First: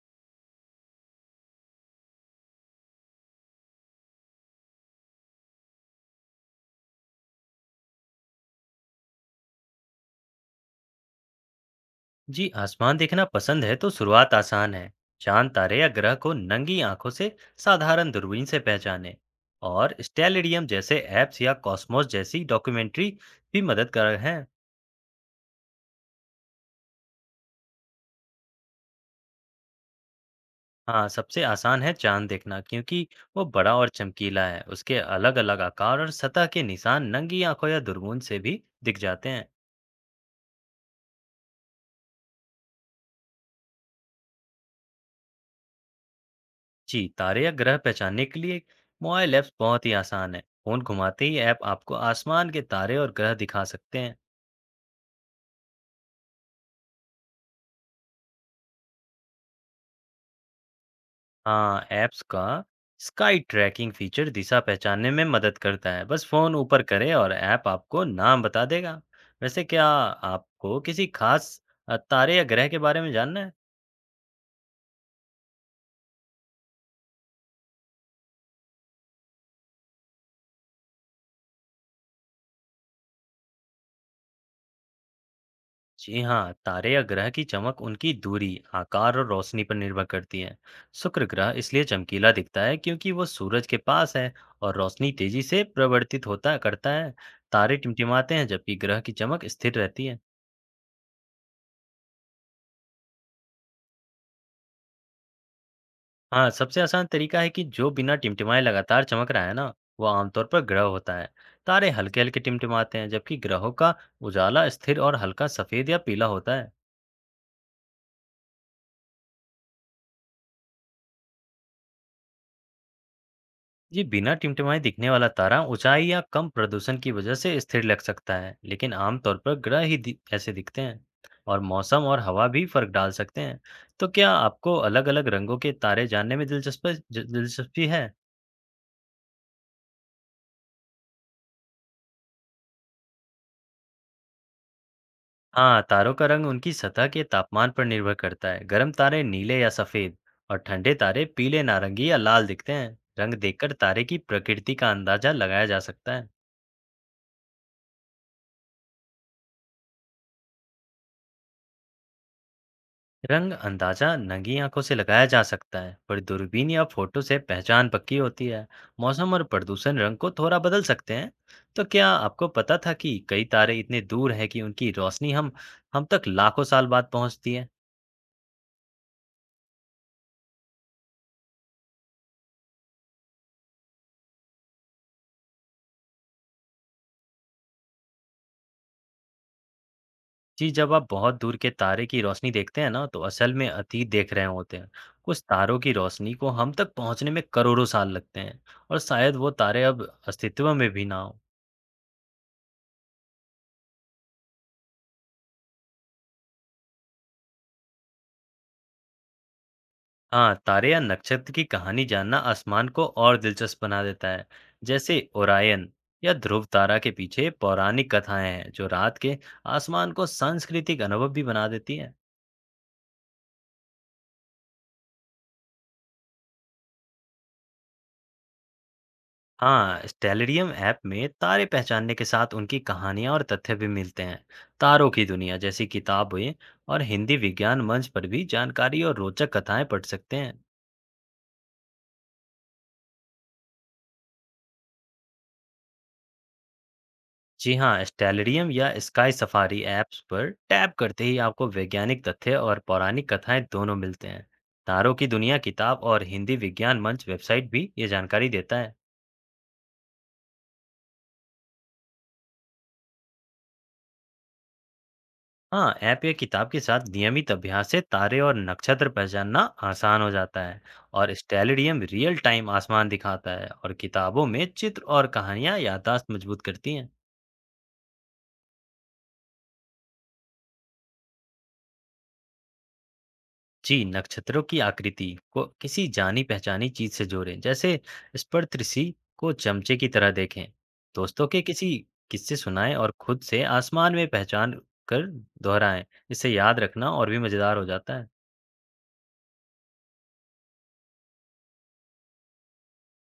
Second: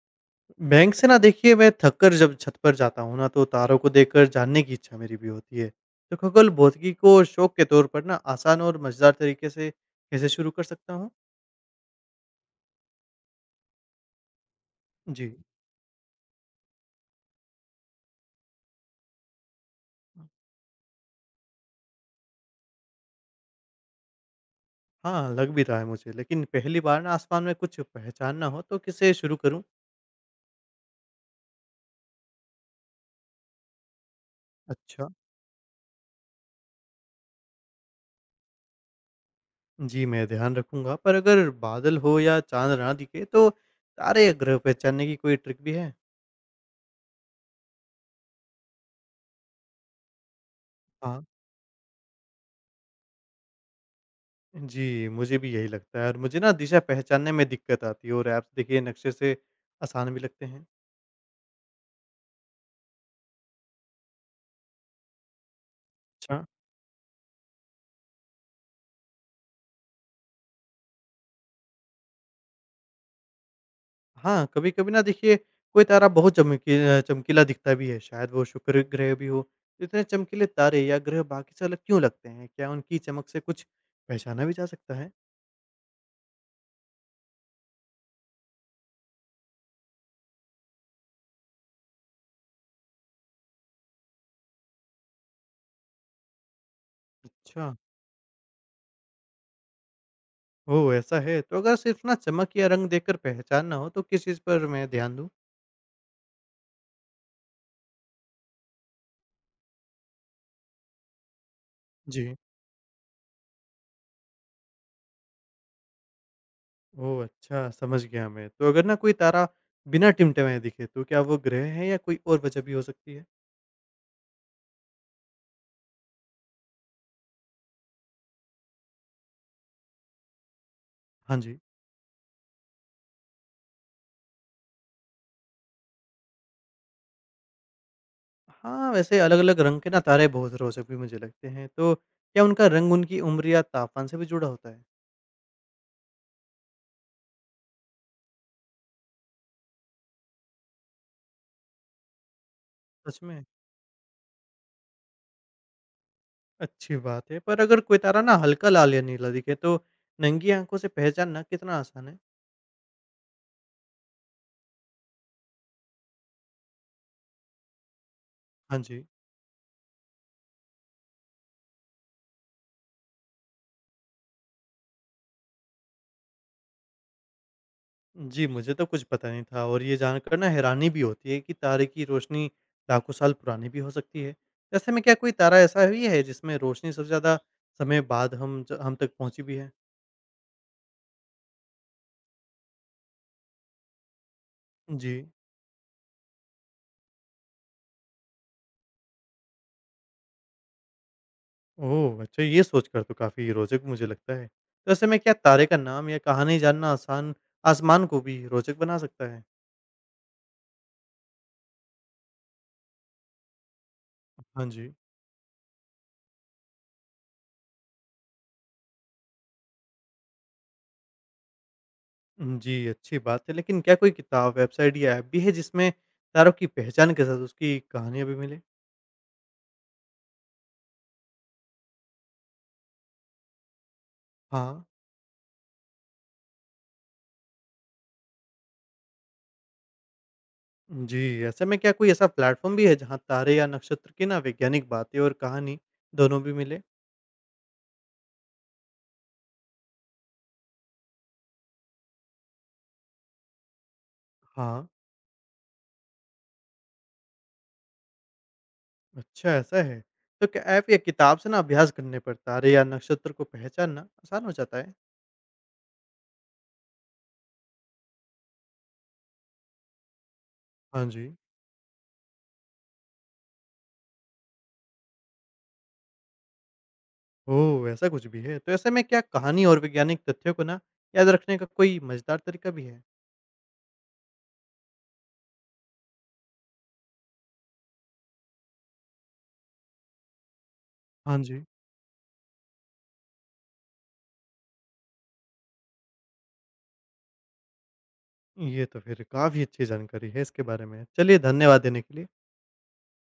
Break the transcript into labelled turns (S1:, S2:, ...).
S1: Bank से ना देखिए, मैं थक कर जब छत पर जाता हूँ ना तो तारों को देखकर जानने की इच्छा मेरी भी होती है। तो खगोल भौतिकी को शौक के तौर पर ना आसान और मजेदार तरीके से कैसे शुरू कर सकता हूँ।
S2: जी, आसमान देखना पसंद है तो शुरुआत आसान है।
S1: जी।
S2: चांद, तारे या ग्रह को नंगी आंखों से साधारण दूरबीन से पहचानें। और स्टेलेरियम जैसे ऐप्स या कॉस्मोस जैसी डॉक्यूमेंट्री भी मदद कर हैं।
S1: हाँ, लग भी रहा है मुझे, लेकिन पहली बार ना आसमान में कुछ पहचानना हो तो किसे शुरू करूँ।
S2: हाँ, सबसे आसान है चांद देखना, क्योंकि वो बड़ा और चमकीला है। उसके
S1: अच्छा।
S2: अलग अलग आकार और सतह के निशान नंगी आंखों या दूरबीन से भी दिख जाते हैं।
S1: जी, मैं ध्यान रखूंगा, पर अगर बादल हो या चांद ना दिखे तो तारे या ग्रह पहचानने की कोई ट्रिक भी है।
S2: जी, तारे या ग्रह पहचानने के लिए मोबाइल ऐप्स बहुत ही आसान है। फोन घुमाते ही ऐप आपको आसमान के तारे और ग्रह दिखा सकते हैं।
S1: जी, मुझे भी यही लगता है और मुझे ना दिशा पहचानने में दिक्कत आती है और ऐप्स देखिए नक्शे से आसान भी लगते हैं।
S2: हाँ, ऐप्स का स्काई ट्रैकिंग फीचर दिशा पहचानने में मदद करता है। बस
S1: अच्छा।
S2: फोन ऊपर करें और ऐप आपको नाम बता देगा। वैसे क्या आपको किसी खास तारे या ग्रह के बारे में जानना है।
S1: हाँ, कभी-कभी ना देखिए कोई तारा बहुत चमकीला दिखता भी है, शायद वो शुक्र ग्रह भी हो। तो इतने चमकीले तारे या ग्रह बाकी से अलग क्यों लगते हैं? क्या उनकी चमक से कुछ पहचाना भी जा सकता है?
S2: जी हाँ, तारे या ग्रह की चमक उनकी दूरी, आकार और रोशनी पर निर्भर करती है। शुक्र ग्रह इसलिए चमकीला दिखता है क्योंकि वो सूरज के पास है और रोशनी तेजी से प्रवर्तित होता करता है।
S1: अच्छा।
S2: तारे टिमटिमाते हैं जबकि ग्रह की चमक स्थिर रहती है।
S1: ओह! ऐसा है, तो अगर सिर्फ़ ना चमक या रंग देखकर पहचानना हो तो किस चीज़ पर मैं ध्यान दूँ?
S2: हाँ, सबसे आसान तरीका है कि जो बिना टिमटिमाए लगातार चमक रहा है ना, वो आमतौर पर ग्रह होता है। तारे
S1: जी।
S2: हल्के-हल्के टिमटिमाते हैं, जबकि ग्रहों का उजाला स्थिर और हल्का सफेद या पीला होता है।
S1: ओह! अच्छा, समझ गया मैं। तो अगर ना कोई तारा बिना टिमटिमाए दिखे तो क्या वो ग्रह है या कोई और वजह भी हो सकती है?
S2: ये बिना टिमटिमाए दिखने वाला तारा ऊंचाई या कम प्रदूषण की वजह से स्थिर लग सकता है, लेकिन आमतौर पर ग्रह ही दि ऐसे दिखते हैं।
S1: हाँ
S2: और
S1: जी।
S2: मौसम और हवा भी फर्क डाल सकते हैं। तो क्या आपको अलग-अलग रंगों के तारे जानने में दिलचस्पी है?
S1: हाँ, वैसे अलग-अलग रंग के ना तारे बहुत रोचक भी मुझे लगते हैं। तो क्या उनका रंग उनकी उम्र या तापमान से भी जुड़ा होता है?
S2: हाँ, तारों का रंग उनकी सतह के तापमान पर निर्भर करता है। गर्म तारे नीले या सफेद और ठंडे तारे पीले, नारंगी या लाल दिखते हैं।
S1: सच
S2: रंग
S1: में?
S2: देखकर तारे की प्रकृति का अंदाजा लगाया जा सकता है।
S1: अच्छी बात है। पर अगर कोई तारा ना हल्का लाल या नीला दिखे तो नंगी आँखों से पहचानना कितना आसान है?
S2: रंग अंदाजा नंगी आंखों से लगाया जा सकता है, पर दूरबीन या फोटो से पहचान पक्की होती है।
S1: हाँ जी।
S2: मौसम और प्रदूषण रंग को थोड़ा बदल सकते हैं। तो क्या आपको पता था कि कई तारे इतने दूर हैं कि उनकी रोशनी हम तक लाखों साल बाद पहुंचती है।
S1: जी, मुझे तो कुछ पता नहीं था और ये जानकर ना हैरानी भी होती है कि तारे की रोशनी लाखों साल पुरानी भी हो सकती है। ऐसे में क्या कोई तारा ऐसा भी है जिसमें रोशनी सबसे ज़्यादा समय बाद हम तक पहुँची भी है?
S2: जी, जब आप बहुत दूर के तारे की रोशनी देखते हैं ना, तो असल में अतीत देख रहे होते हैं।
S1: जी।
S2: कुछ तारों की रोशनी को हम तक पहुंचने में करोड़ों साल लगते हैं और शायद वो तारे अब अस्तित्व में भी ना हो।
S1: ओह! अच्छा, ये सोचकर तो काफ़ी रोचक मुझे लगता है। तो ऐसे में क्या तारे का नाम या कहानी जानना आसान आसमान को भी रोचक बना सकता है?
S2: हाँ, तारे या नक्षत्र की कहानी जानना आसमान को और दिलचस्प बना देता है।
S1: हाँ जी।
S2: जैसे ओरायन या ध्रुव तारा के पीछे पौराणिक कथाएं हैं, जो रात के आसमान को सांस्कृतिक अनुभव भी बना देती हैं।
S1: जी, अच्छी बात है, लेकिन क्या कोई किताब, वेबसाइट या ऐप भी है जिसमें तारों की पहचान के साथ उसकी कहानियाँ भी मिलें?
S2: हाँ, स्टेलरियम ऐप में तारे पहचानने के साथ उनकी कहानियां और तथ्य भी मिलते हैं।
S1: हाँ।
S2: तारों की दुनिया जैसी किताबें और हिंदी विज्ञान मंच पर भी जानकारी और रोचक कथाएं पढ़ सकते हैं।
S1: जी, ऐसे में क्या कोई ऐसा प्लेटफ़ॉर्म भी है जहाँ तारे या नक्षत्र की ना वैज्ञानिक बातें और कहानी दोनों भी मिले?
S2: जी हाँ, स्टेलरियम या स्काई सफारी ऐप्स पर टैप करते ही आपको वैज्ञानिक तथ्य और पौराणिक कथाएं दोनों मिलते हैं।
S1: हाँ।
S2: तारों की दुनिया किताब और हिंदी विज्ञान मंच वेबसाइट भी ये जानकारी देता है।
S1: अच्छा, ऐसा है। तो क्या ऐप या किताब से ना अभ्यास करने पर तारे या नक्षत्र को पहचानना आसान हो जाता है?
S2: हाँ, ऐप या किताब के साथ नियमित अभ्यास से तारे और नक्षत्र पहचानना आसान हो जाता है।
S1: हाँ जी।
S2: और स्टेरिडियम रियल टाइम आसमान दिखाता है और किताबों में चित्र और कहानियां याददाश्त मजबूत करती हैं।
S1: ओह! ऐसा कुछ भी है। तो ऐसे में क्या कहानी और वैज्ञानिक तथ्यों को ना याद रखने का कोई मज़ेदार तरीका भी है?
S2: जी, नक्षत्रों की आकृति को किसी जानी पहचानी चीज से जोड़ें, जैसे स्पर्शदृष्टि को चमचे की तरह देखें।
S1: हाँ
S2: दोस्तों के
S1: जी।
S2: किसी किस्से सुनाएं और खुद से आसमान में पहचान कर दोहराएं। इससे याद रखना और भी मजेदार हो जाता है।
S1: ये तो फिर काफ़ी अच्छी जानकारी है इसके बारे में। चलिए, धन्यवाद देने के लिए।